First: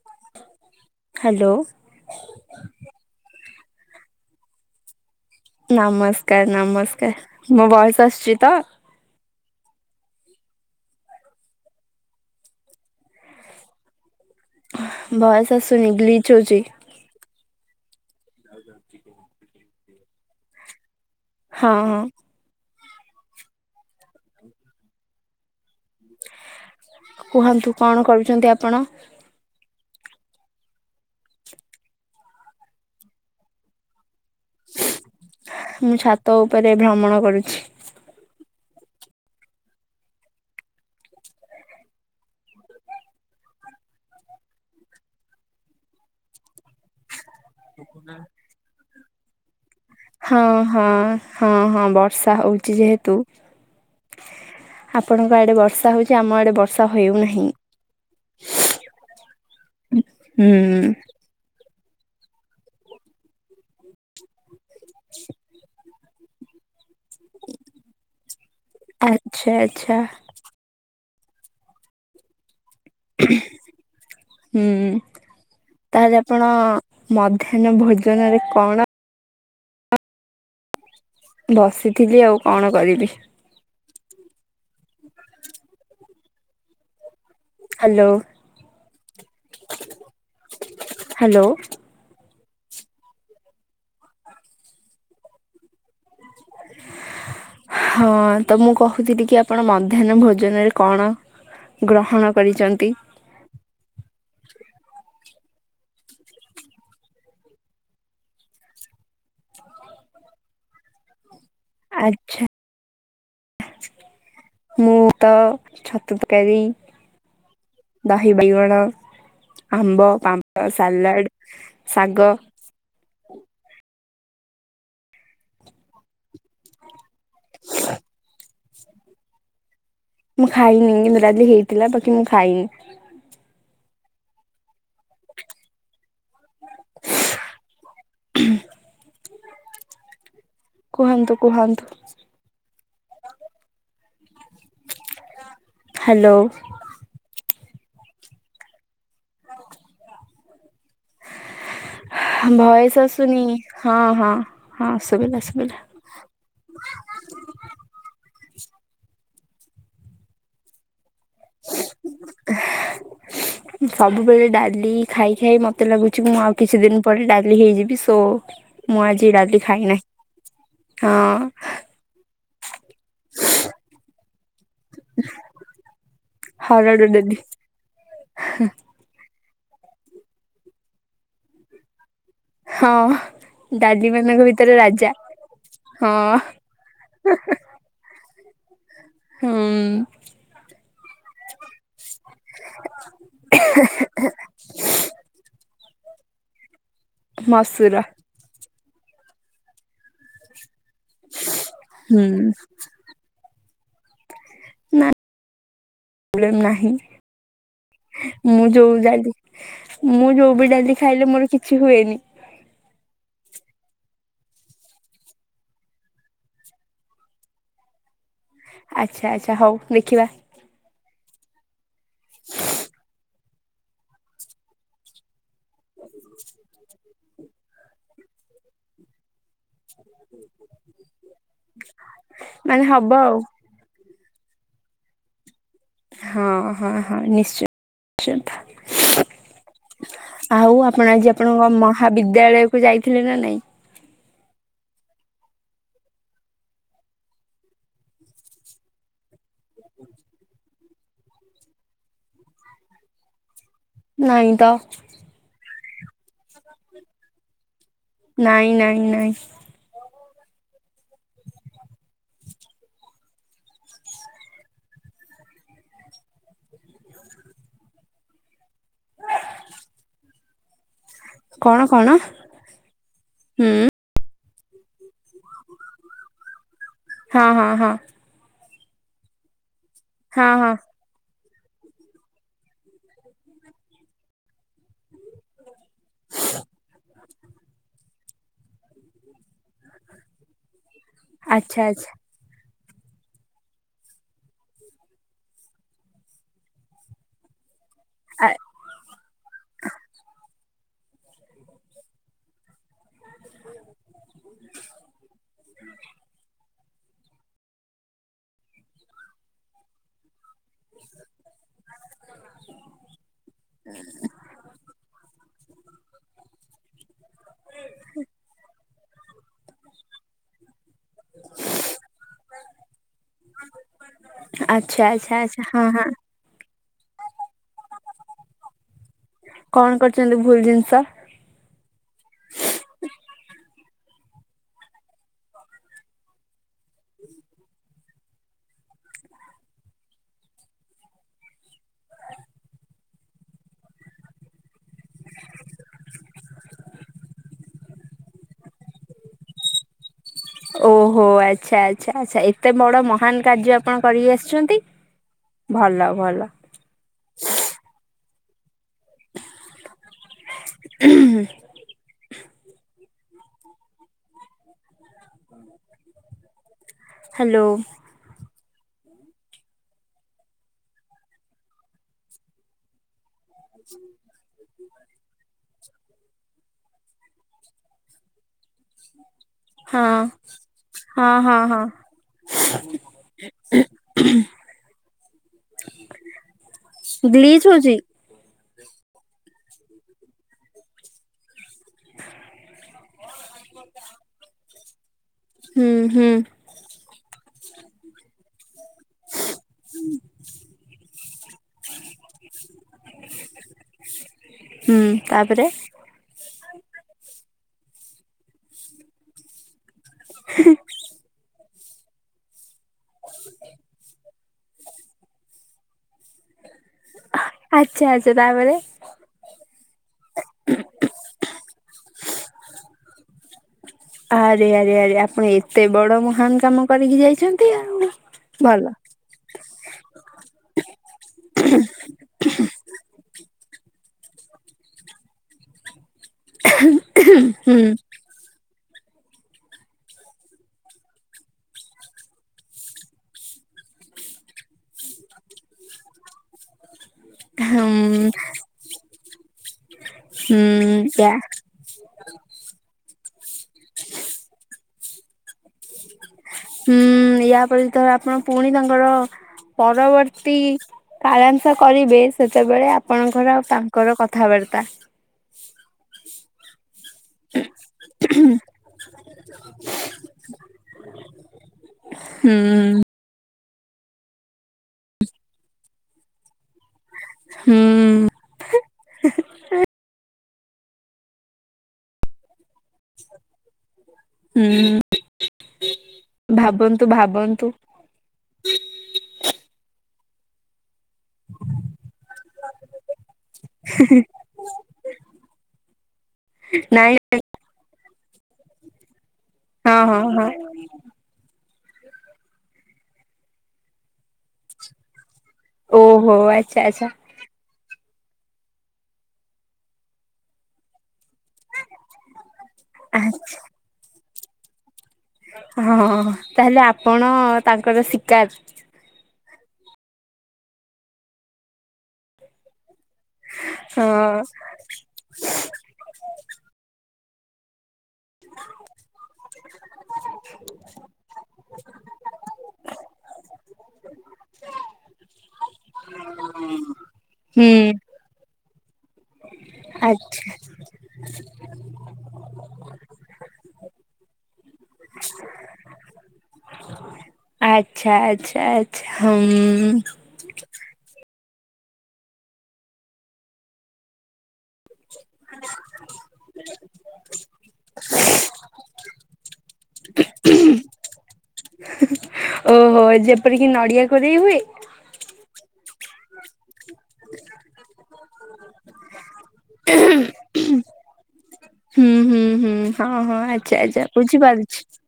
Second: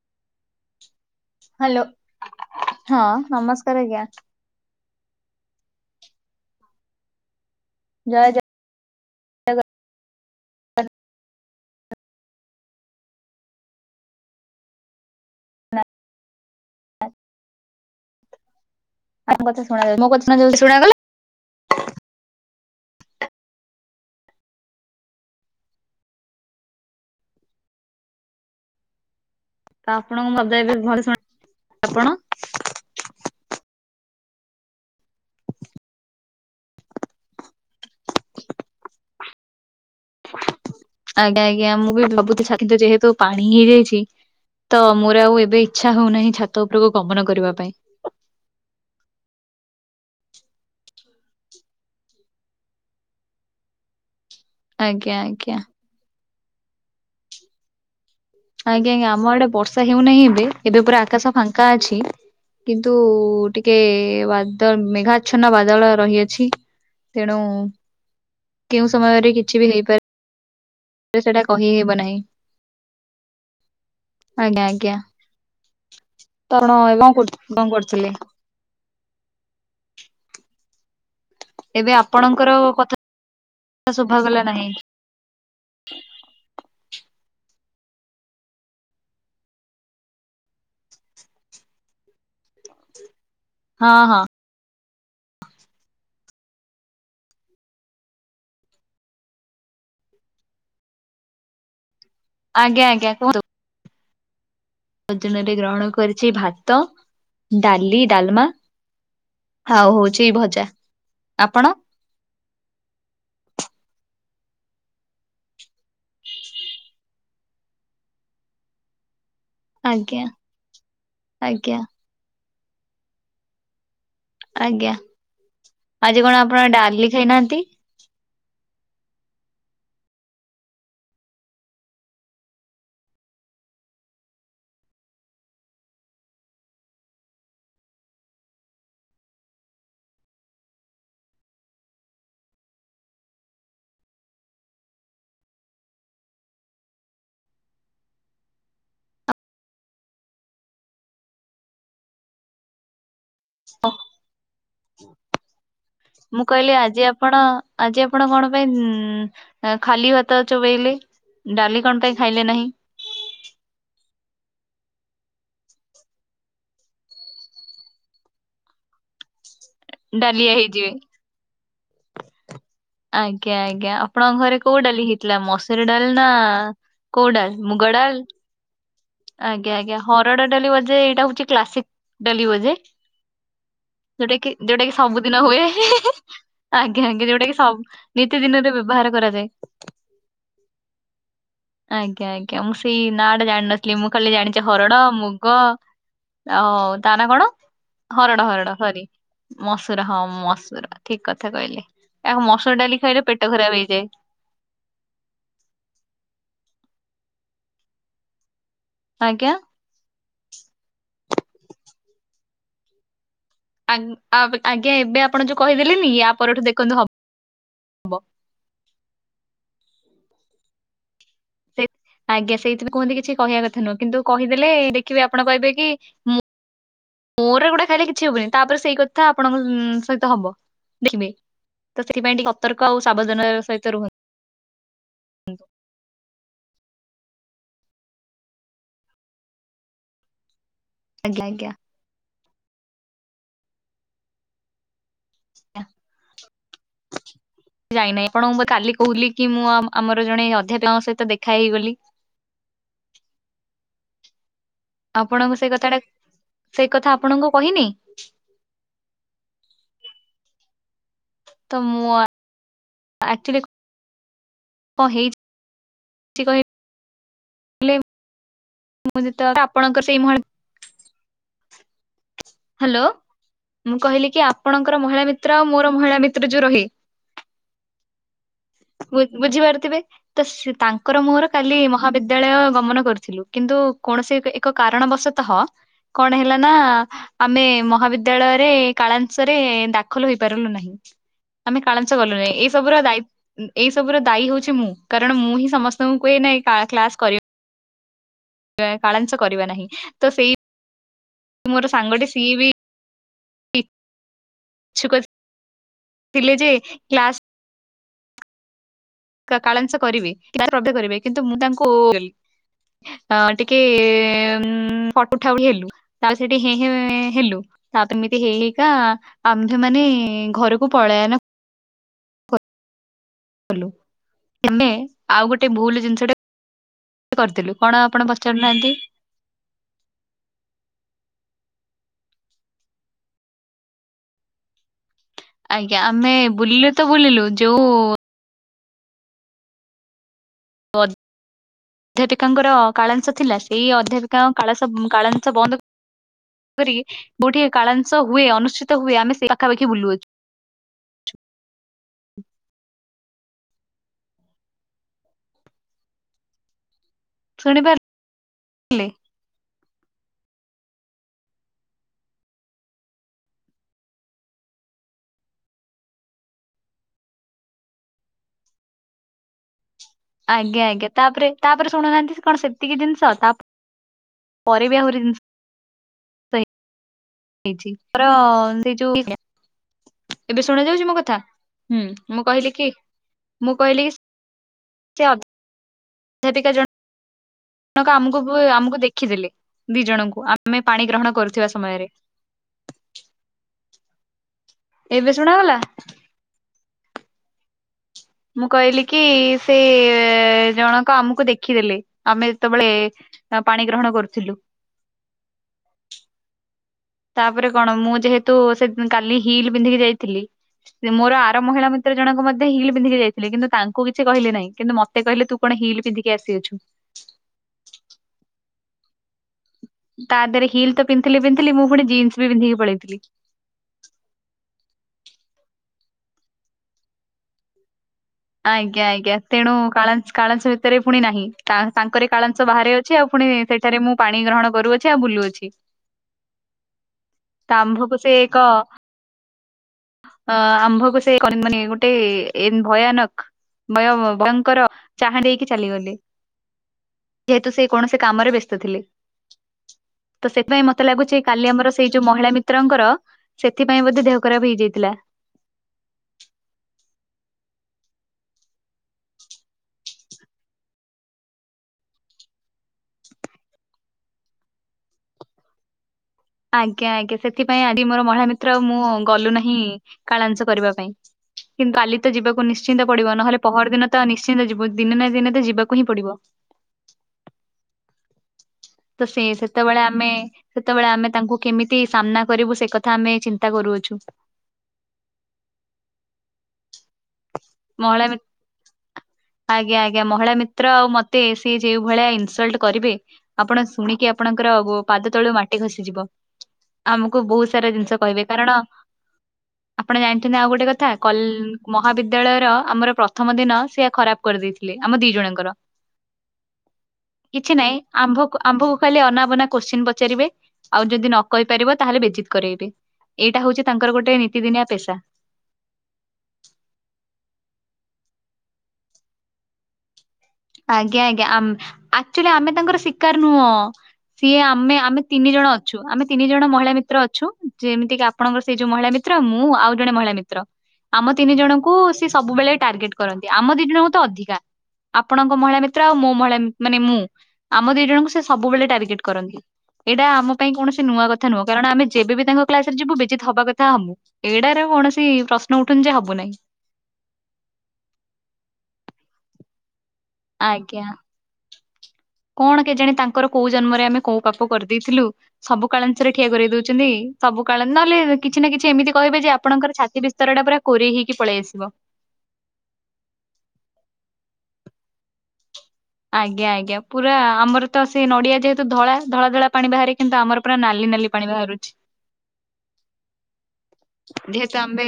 [inaudible] Hello hello ହଁ ନମସ୍କାରେ ଆଜ୍ଞା। ନମସ୍କାରେ ନମସ୍କାରେ ମୋ ଭଏସେ୍ ଜୟ ଆସୁଚି ତ? ଜଗନ୍ନାଥ। ଭଏସେ୍ ଆସୁନେହିଁ ଗ୍ଲିଚି ହୋଉଚି। [inaudible] ଆଙ୍କ କଥା ଶୁଣା ଯାଉଚି ମୋ କଥା ଶୁଣାଗଲା? ହଁ। କୁହନ୍ତୁ କଣ କରୁଚନ୍ତି ଆପଣ? ତ ଆପଣଙ୍କୁ ଭଲ ତ ଏବେ ଭଲ ଶୁଣା ଆପଣ ମୁଁ ଛାତ ଉପରେ ଭ୍ରମଣ କରୁଛି। [unintelligible] ଆଜ୍ଞା ଆଜ୍ଞା ମୁଁ ଭାବୁଚି ଛାତଟି ଯେହେତୁ ପାଣି ହେଇଯାଇଛି। ତ ମୋର ଆଉ ଏବେ ଇଚ୍ଛା ହୋଉନାହିଁ ଛାତ ଉପରକୁ ଗମନ କରିବା ପାଇଁ। [unintelligible] ହଁ ହଁ ହଁ ହଁ ବର୍ଷା ହଉଛି ଯେହେତୁ ଆଜ୍ଞା ଆପଣଙ୍କ ଆଡେ ଆଜ୍ଞା ବର୍ଷା ହଉଛି। ଆମ ଆଡେ ବର୍ଷା ହେଉନାହିଁ। ଆଜ୍ଞା ଆଜ୍ଞା, ଆମ ଆଡେ ବର୍ଷା ହେଉନାଁହି ଏବେ, ହୁଁ ଏବେ ପୁରା ଆକାଶ ଫାଙ୍କ କା ଅଛି, କିନ୍ତୁ ଟିକେ ଉଆ ତ ମେଘାଚ୍ଛନ୍ନ ବାଦଳ ରହିଅଛି। ତେଣୁ କେଉଁ ସମୟରେ ଆଚ୍ଛା କିଛି ବି ଆଚ୍ଛା ହେଇପାରେ। ଯେ ସେଟା କହି ହେବ ନାହିଁ। ଆଜ୍ଞା ହୁଁ। ଆଜ୍ଞା ତାହେଲେ ଆପଣ ତ ଏବେ କଣ କରୁ କଣ ମଧ୍ୟାହ୍ନ କରୁଥିଲେ? ଭୋଜନରେ କଣ ଏବେ ବସିଥିଲି ଆଉ ଆପଣଙ୍କର କଣ କଥା କରିବି ଶୁଭାଗଲା ନାହିଁ। Hello hello. ହଁ ହଁ। [unintelligible] ହଁ ତ ମୁଁ କହୁଥିଲି କି ଆପଣ ମଧ୍ୟାହ୍ନ ଭୋଜନରେ କଣ ଗ୍ରହଣ ଆଜ୍ଞା କରିଛନ୍ତି? ଆଜ୍ଞା କୁହନ୍ତୁ। ଭୋଜନରେ ଗ୍ରହଣ କରିଛି ଭାତ, ଡାଲି, ଡାଲମା ହଉ ହଉଛି ଭଜା। ଆପଣ? ଆଛା୍। ମୁଁ ତ ଛତୁ ତକାରୀ। ଦହି ବାଇଗଣ, ଆମ୍ବ, ଆଜ୍ଞା ପାମ୍ପଡ, ସାଲାଡ଼, ଆଜ୍ଞା ଶାଗ। ଆଜ୍ଞା। ଆଜି କଣ ଆପଣ ଡାଲି ଖାଇନାହାନ୍ତି? [unintelligible] ମୁଁ ଖାଇନିି, କିନ୍ତୁ ଡାଲି ହେଇଥିଲା ବାକି ମୁଁ ଖାଇିନି। [unintelligible] କୁହନ୍ତୁ କୁହନ୍ତୁ। ହାଲୋ। [unintelligible] ଭୟସ ଆସୁନି। ହଁ ହଁ ହଁ ଶୁଭିଲା ଶୁଭିଲା। ମୁଁ କହିଲି ଆଜି ଆପଣ, ଆଜି ଆପଣ କଣ ପାଇଁ ଉ ଖାଲି ଭାତ ଚୋବେଲେ, ଡାଲି କଣ ପାଇଁ ଖାଇଲେ ନାହିଁ? [unintelligible] ସବୁବେଳେ ଡାଲି ଖାଇ ଖାଇ ମତେ ଲାଗୁଛି କି ମୁଁ ଆଉ କିଛି ଦିନ ପରେ ଡାଲି ହେଇଯିବି, ସୋ ମୁଁ ଆଜି ଡାଲି ଖାଇ ନାହିଁ। ଡାଲିଆ ହେଇଯିବେ। ଆଜ୍ଞା ଆଜ୍ଞା ଆଜ୍ଞା। ଆପଣଙ୍କ ଘରେ କୋଉ ଡାଲି ହେଇଥିଲା ମସୁରୀ ଡାଲ ନା କୋଉ ଡାଲି? ମୁଗଡ଼ାଲ? ଆଜ୍ଞା ଆଜ୍ଞା ଆଜ୍ଞା। ହରଡ଼ ଡାଲି ବୋଧେ ଏଇଟା ହଉଛି କ୍ଲାସିକ୍ ଡାଲି ବୋ ହଁ। ଡାଲି ମାନଙ୍କ ଭିତ ଯୋଉଟା କି ସବୁଦିନ ହୁଏ। ଆଜ୍ଞା ଆଜ୍ଞା। ଯୋଉଟା କି ସବୁ ନିତି ଦିନରେ ବ୍ୟବହାର କରାଯାଏ। ହୁଁ [inaudible] ଆଜ୍ଞା ଆଜ୍ଞା ଆଜ୍ଞା। ମୁଁ ସେଇ ନାଁ ଟା ଜାଣିିନଥିଲି। ମୁଁ ଖାଲି ଜାଣିଛି ହରଡ, ମୁଗ ଆଉ ତା ନା କଣ? ମସୁର ହରଡ ହରଡ ସରି ମସୁର ହଁ ମସୁର। ଠିକ୍ କଥା କହିଲେ। ହୁଁ। ଆ ମସୁର ଡାଲି ଖାଇଲେ ପେଟ ଖରାପ ହେଇଯାଏ। ନା ଳେ- ନାହିଁ ମୁଁ ଯୋଉ ଡାଲି ଆଜ୍ଞା। ମୁଁ ଯୋଉ ବି ଡାଲି ଖାଇଲେ ମୋର କିଛି ହୁଏନି। ଆନ୍- ଆପ- ଆଜ୍ଞା ଏବେ ଆପଣ ଯୋଉ କହିଦେଲେନି ୟା ପରଠୁ ଦେଖନ୍ତୁ ହ ଆଚ୍ଛା ଆଚ୍ଛା ହଉ ଦେଖିବା। ସେ ଆଜ୍ଞା ସେଇଥି [inaudible] କୁହନ୍ତି କିଛି କହିବା କଥା ନୁହଁ, କିନ୍ତୁ କହିଦେଲେ ଦେଖିବେ ଆପଣ କହିବେ କି ହଁ [unintelligible] ମୋର ଏଗୁଡା ଖାଇଲେ କିଛି ହବନି। ତାପରେ ସେଇ କ ଥା ଆପଣଙ୍କ ଉଁ, ସହିତ ହବ ଦେଖିବେ। ତ ସେଥିପାଇଁ ଟିକେ ମାନେ ସତର୍କ ଆଉ ହବ ସାବଧାନ ସହିତ ରୁହ ହଁ, ହଁ, ହଁ ନିଶ୍ଚ ଚିନ୍ତ। ଆଉ ଆପଣ ଆଜି ଆଜ୍ଞା ଆଜ୍ଞା। ଆପଣଙ୍କ ମହାବିଦ୍ୟାଳୟ କୁ ଯାଇଥିଲେ ନା ନାଇଁ? ଆଜ୍ଞା। ଯାଇନାହିଁ ଆପଣଙ୍କୁ ମୁଁ କାଲି କହୁଲି କି ମୁଁ ଆ, ଆମର ଜଣେ ଅଧ୍ୟାପକଙ୍କ ସହିତ ଦେଖା ହେଇଗଲି। ନାଇ ତ। ଆପଣଙ୍କୁ ସେଇ କଥାଟା, ସେଇ କଥା ଆପଣଙ୍କୁ କହିନି? ନାଇଁ, ନାଇଁ, ନାଇଁ। ତ ମୁଁ ଆ ଆକ୍ଚୁଲି କଁ ହେଇଚି କହି ମୁଁ ଯେତକ ଆଣଙ୍କର ସେଇ ମ [unintelligible] କଣ, କଣ? ହ୍ୟାଲୋ, ହୁଁ ମୁଁ କହିଲି କି ଆପଣଙ୍କର ମହିଳା ମିତ୍ର ଆଉ ମୋର ମହିଳା ମିତ୍ର ଯୋଉ ରହେ। ହଁ, ହଁ, ହଁ। ବ-ବୁଝିପାରୁଥିବେ ତ ହଁ ସେ ହଁ ତାଙ୍କ ଙ୍କର ମୋର କାଲି ମହାବିଦ୍ୟାଳୟ ଗମନ କରିଥିଲୁ କିନ୍ତୁ କୌଣସି ଏକ ଏକ କାରଣବଶତଃ କଣ ହେଲା ନା ଆମେ ମହାବିଦ୍ୟାଳୟରେ କାଳାଂଶରେ ଦାଖଲ ହେଇପାରିଲୁ ନାହିଁ। ଆମେ ଆଚ୍ଛା ଆଚ୍ଛା। କାଳାଂଶ ଗଲୁ ନାହିଁ ଏ ସବୁର ଦାଇ ଉଁ, ଏଇ ସବୁର ଦାୟୀ ହଉଛି ମୁଁ କାରଣ ମୁଁ ହିଁ ସମସ୍ତଙ୍କୁ କୁହେ ନାଇ କା- କ୍ଲାସ୍ କରି ଆଏ ଏ କାଳାଂଶ କରିବା ନାହିଁ, ତ ସେଇ ମୋର ସାଙ୍ଗଟେ ସିଏ ବି ଛୁକ [inaudible] ଥିଲେ ଯେ କ୍ଲାସ୍ କ କାଳାଂଶ କରିବେ [inaudible] [unintelligible] କରିବେ କିନ୍ତୁ ମୁଁ ତାଙ୍କୁ [unintelligible] ହଁ ଟିକେ ଉଁ, ଫ [inaudible] ଉଠାଉଠି ହେଲୁ। ତାର ସେଠି ହେଁ ହେଁ ଏଁ, ହେଲୁ, ତାପରେ ଏମିତି ହେଇ ହେଇ କା ଆମ୍ଭେମାନେ ଘରକୁ ପଳାୟନ [unintelligible] କଲୁ, ଆମ୍ଭେ ଆଚ୍ଛା ଆଚ୍ଛା ଆଉ ଆଚ୍ଛା ଗୋଟେ ହଁ ଭୁଲ ହଁ ଜିନିଷଟେ କରିଥିଲୁ, କଣ ଆପଣ ପଚାରୁନାହାନ୍ତି? କଣ କରିଛନ୍ତି ଭୁଲ ଜିନିଷ? ଆଜ୍ଞା ଆମେ ବୁଲିଲେ ତ ବୁଲିଲୁ ଯୋଉ [unintelligible] ଅଧ୍ୟାପିକାଙ୍କର କାଳାଂଶ ଥିଲା ସେଇ ଅଧ୍ୟାପିକାଙ୍କ କାଳାଶ ଉଁ, କାଳାଂଶ ବନ୍ଦ କରିକି ଯୋଉଠି କାଳାଂଶ ହୁଏ ଅନୁଷ୍ଠିତ ହୁଏ ଆମେ ସେ ପାଖାପାଖି ବୁଲୁଅଛୁ। ଓହୋ, ଆଚ୍ଛା, ଆଚ୍ଛା, ଆଚ୍ଛା ଏତେ ବଡ଼ ମହାନ କାର୍ଯ୍ୟ ଆପଣ କରିକି ଆସିଛନ୍ତି? ଭଲ ଭଲ। ଶୁଣିପାରିଲି ଉହୁଁ। ହ୍ୟାଲୋ। ଆଜ୍ଞା ଆଜ୍ଞା ତାପରେ ତାପରେ ଶୁଣୁ ନାହାନ୍ତି କଣ ସେତିକି ଜିନିଷ ତାପରେ ହୁଁ। ପରେ ବି ଆହୁରି [unintelligible] ଜିନିଷ [unintelligible] ଏଇ ଯୋଉ ହଁ ଏବେ ଶୁଣା ଯାଉଛି ମୋ କଥା ହଁ ହଁ ହଁ ହୁଁ ମୁଁ କହିଲି କି ମୁଁ କହିଲି କି ସେ ଅଧ୍ୟାପିକା ଜଣ ଗ୍ଲିଚ ହଉଛି। ଆମକୁ ଆମକୁ ଦେଖିଦେଲେ ଦି ଜଣଙ୍କୁ ଆମେ ପାଣି ଗ୍ରହଣ କରୁଥିବା ସମୟରେ। ଏବେ ଶୁଣାଗଲା? ହୁଁ ହୁଁ। ମୁଁ କହିଲି କି ସେ ଜଣକ ଆମକୁ ଦେଖିଦେଲେ ଆମେ ଯେତେବେଳେ ପାଣି ଗ୍ରହଣ କରୁଥିଲୁ। ହୁଁ ତାପରେ ତାପରେ କଣ ମୁଁ ଯେହେତୁ ସେ କାଲି ହିଲ ପିନ୍ଧିକି ଯାଇଥିଲି ମୋର ଆର ମହିଳା ତ ଜଣକ ମଧ୍ୟ ହିଲ ପିନ୍ଧିକି ଯାଇଥିଲେ କିନ୍ତୁଙ୍କୁ କିଛି କିହିଲେ ନାହିଁ କିନ୍ତୁ ମତେ କିଲେ ତୁ କଣ ହିଲ ପିଧିକି ଆସିଯାଅଛୁ। ଆଚ୍ଛା ଆଚ୍ଛା ତାପରେ ତା ଦେହ ହିଲ ତ ପିନ୍ଥିଲି ପିନ୍ଥିଲି ମୁଁ ପୁଣି ଜିନ୍ସ ବି ପିନ୍ଧିକି ପଳେଇଥିଲି। ଆରେ ଆରେ ଆରେ ଆପଣ ଏତେ ବଡ ମହାନ କାମ କରିକି ଯାଇଛନ୍ତି ଆଉ। ଭଲ ଆଜ୍ଞା ଆଜ୍ଞା। ତେଣୁ କାଳସ କଲାସ ଭିତରେ ପୁଣି ନାହିଁ ତାଙ୍କରେ କାଳସ ବାହାରେ ଅଛି ଆଉ ପୁଣି ସେଠ ଏଠରେ ମୁଁ ପାଣି ଗ୍ରହଣ କରୁଅଛି ଆଉ ବୁଲୁଅଛି। ତ ହୁଁ। ଆମ୍ଭକୁ ସେ ଏକ ଅ ଆମ୍ଭକୁ [unintelligible] ସେ ମାନେ ଗୋଟେ ଏ ଭୟାନକ ବୟ ଭୟଙ୍କର ଚାହା ଦେଇକି ଚାଲିଗଲେ। ଯେହେତୁ ସେ କୌଣସି ହୁଁ କାମରେ ବ୍ୟସ୍ତ ଥିଲେ ତ ହୁଁ ସେଥିପାଇଁ ମତେ ୟା ଲାଗୁଛି କାଲି ଆମର ସେଇ ଯୋଉ ମହିଳା ମିତ୍ରଙ୍କର ସେଥିପାଇଁ ବୋଧେ ଦେହ ଖରାପ ହେଇଯାଇଥିଲା। ହୁଁ ୟା ପରେ ତ ଆପଣ ପୁଣି ତାଙ୍କର ପରବର୍ତ୍ତୀ [unintelligible] କରିବେ ସେତେବେଳେ ଆପଣଙ୍କର ଆଉ ତାଙ୍କର କଥାବାର୍ତ୍ତା। ଆଜ୍ଞା ଆଜ୍ଞା ସେଥିପାଇଁ ଆଜି ମୋର ମହିଳା ମିତ୍ର ମୁଁ ଗଲୁ ନାହିଁ କାଳାଂସ କରିବା ପାଇଁ। କିନ୍ତୁ ଆଲି ତ ହୁଁ ଯିବାକୁ ନିଶ୍ଚିନ୍ତ ପଡିବ ନହେଲେ ପହର ଦିନ ତ ନିଶ୍ଚିନ୍ତ ଯିବ ଦିନେ ନା ଦିନେ ତ ଯିବାକୁ ହିଁ ପଡିବ। ହୁଁ। ତ ସେ ସେତେବେଳେ ଆମେ ସେତେବେଳେ ଆମେ ତାଙ୍କୁ କେମିତି ସାମ୍ନା କରିବୁ ସେ କଥା କଥା ଆମେ ଚିନ୍ତା କରୁଅଛୁ। ହୁଁ ଭାବନ୍ତୁ ଭାବନ୍ତୁ। ମହିଳା ମି ଆଜ୍ଞା ଆଜ୍ଞା ମହିଳା ମିତ୍ର ଆଉ ମ୍ ତେ ସେ ଯେଉ ଭଳିଆ ଇନସଲ୍ଟ କରିବେ ଆପଣ ଶୁଣିକି ଆପଣଙ୍କର ବ ପାଦ ତଳୁ ମାଟି ଖସିିଯିବ। ନାଇଁ ଆମକୁ ବହୁତ ସାରା ଜିନିଷ କହିବେ କାରଣ ହଁ ଆପଣ ହଁ ହଁ ଜାଣିଛନ୍ତି ଆଉ ଗୋଟେ କଥା କଲ ମହାବିଦ୍ୟାଳୟର ଆମର ପ୍ରଥମ ଦିନ ସିଏ ଖରାପ କରିଦେଇଥିଲେ ଆମ ଦି ଜଣଙ୍କର। ଓହୋ ଆଚ୍ଛା ଆଚ୍ଛା। କିଛି ନାଇଁ ଆମ୍ଭକୁ ଆମ୍ଭକୁ ଖାଲି ଅନାବନା କୋଶ୍ଚିନ୍ ପଚାରିବେ! ଆଉ ଯଦି ନକରିପାରିବ ତାହେଲେ ବେଜିତ କରେଇବେ, ଏଇଟା ହଉଚି ତାଙ୍କର ଗୋଟେ ନିତିଦିନିଆ ପେସା। ହଁ ହଁ ଅଁ ତାହେଲେ ଆପଣ ତାଙ୍କର ଶିକାର। ଆଜ୍ଞା ଆଜ୍ଞା ଆମ ଆଚୁଆଲି ଆମେ ତାଙ୍କର ଶିକାର ନଅଁ! ସିଏ ଆମେ ଆମେ ତିନି ଜଣ ଅଛୁ, ଆମେ ତିନି ଜଣ ମହିଳା ମିତ୍ର ଅଛୁ! ଯେମିତି କି ଆପଣଙ୍କର ସେଇ ଯୋଉ ମହିଳା ମିତ୍ର ମୁଁ ଆଉ ଜଣେ ମହିଳା ମିତ୍ର। ଆମ ତିନି ଜଣଙ୍କୁ ସିଏ ସବୁବେଳେ ଟାର୍ଗେଟ୍ କରନ୍ତି! ଆମ ଦିଜଣଙ୍କୁ ତ ଅଧିକା। ଆପଣଙ୍କ ମହିଳା ମିତ୍ର ଆଉ ମୁଁ ମହିଳା ମି ମାନେ ମୁଁ ହୁଁ ଆମ ଦିଜଣଙ୍କୁ ସେ ସବୁବେଳେ ଟାର୍ଗେଟ କରନ୍ତି। ଏଇଟା ଆଛା। ଆମ ପାଇଁ କୌଣସି ନୂଆ କଥା ନୁଅଁ, କାରଣ ଆମେ ଯେବେ ବି ତାଙ୍କ କ୍ଲାସ ରେ ଯିବୁ ବେଜିତ ହବା କଥା ହମୁଁ। ଏଇଡାରେ କୌଣସି ପ୍ରଶ୍ନ ଉଠୁନଯେ ହବୁ ନାଇଁ। ଆଚ୍ଛା ଆଚ୍ଛା ଆଚ୍ଛା ହଁମ୍ ମୁଁ। ଆଜ୍ଞା କଣ କେଜାଣି ତାଙ୍କର କୋଉ ଜନ୍ମରେ ଆମେ କୋଉ ପାପ କରିଦେଇଥିଲୁ! ସବୁ କଳଞ୍ଚରେ ଠିଆ କରି ଦଉଚନ୍ତି, ସବୁ କାଳ ନହେଲେ କିଛି ନା କିଛି ଏମିତି କହିବେ ଯେ ଆପଣଙ୍କର ଛତି ସେ ବିସ୍ତାର ଟା ପୁର କୋରେଇ ହେଇକି ପଳେଇ ଆସିବ। ଓହୋ ଯେପରିକି ନଡିଆ କୋରେଇ ହୁଏ! ଆଜ୍ଞା ଆଜ୍ଞା ପୁରା ଆମର ତ ସେ ନଡିଆ ଯେହେତୁ ଧଳା ଧଳା ଧଳା ପାଣି ବାହାରେ, କିନ୍ତୁ ଆମର ପୁରା ନାଲି ନାଲି ପାଣି ବାହାରୁଛି। ହୁଁ ହୁଁ ହୁଁ ହଁ ହଁ ଆଚ୍ଛା ଆଚା। ଯେହେତୁ ଆମ୍ବେ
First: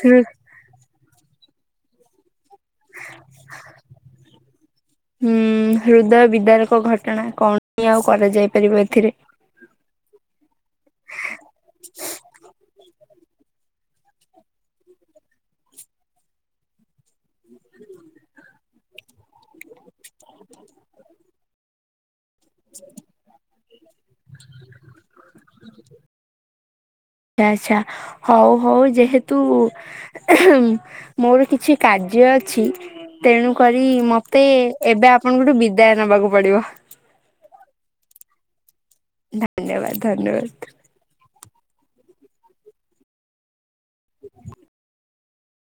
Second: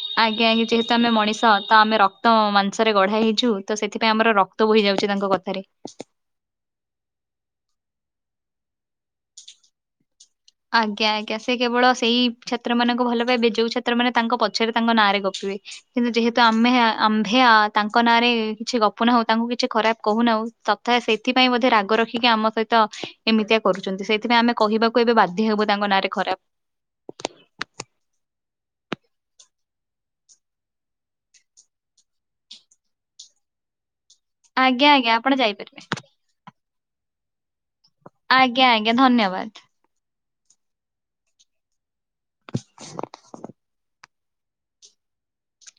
ହୁଁ। ଆଜ୍ଞା ଇଞ୍ଚ ଯେହେତୁ ଆମେ ମଣିଷ ତ ଆମେ ରକ୍ତ ମାଂ ମାଂସରେ ଗଢାହେଇଚୁ ତ ସେଥିପାଇଁ ଆମର ରକ୍ତ ବୋହିଯାଉଚି ତାଙ୍କ କଥାରେ! ହୃଦୟ ବିଦାରକ ଘଟ କଣା କଣ ପି ଆଉ କରାଯାଇ ପାରିବ ଏଥିରେ! ଆଜ୍ଞା ଆଜ୍ଞା ସେ କେବଳ ସେଇ ଛାତ୍ର ମାନଙ୍କୁ ଭଲ ପାଇବେ ଯୋଉ ଛାତ୍ର ମାନେ ତାଙ୍କ ପଛରେ ତାଙ୍କ ନାଁରେ ଗପିବେ। କିନ୍ତୁ ଯେହେତୁ ଆମେ ଆମ୍ଭେଆ ତାଙ୍କ ନାଁରେ କିଛି ଗପୁ ନାହୁଁ ତାଙ୍କୁ କିଚି ଖରାପ କହୁନାହୁଁ ତଥା ସେଏଥି ପାଇଁ ବୋଧେ ରାଗ ରଖିକି ଆମ ସହିତ ତ ଏମିତିଆ କରୁଚନ୍ତି, ସେଇଥିପାଇଁ ଆମେ କହିବାକୁ ଏବେ ବାଧ୍ୟ ହବୁ ତାଙ୍କ ନାଁରେ ଖରାପ। ହ୍ୟାନଚ୍ଛା ହଉ ହଉ ଯେହେତୁ ଏହେଁ ମୋର କିଛି କାର୍ଯ୍ୟ ଅଛି ତେଣୁ କରି ମୋ ତେ ଆଜ୍ଞା ଆଜ୍ଞା ଏବେ ଆପଣ ଆପଣଙ୍କୁଠୁ ଯାଇପାରିବେ ବିଦାୟ ନବାକୁ ପଡିବ। ଆଜ୍ଞା ଆଜ୍ଞା ଧନ୍ୟବାଦ। ନେବାଦ ଧନ୍ୟବାଦ। [unintelligible]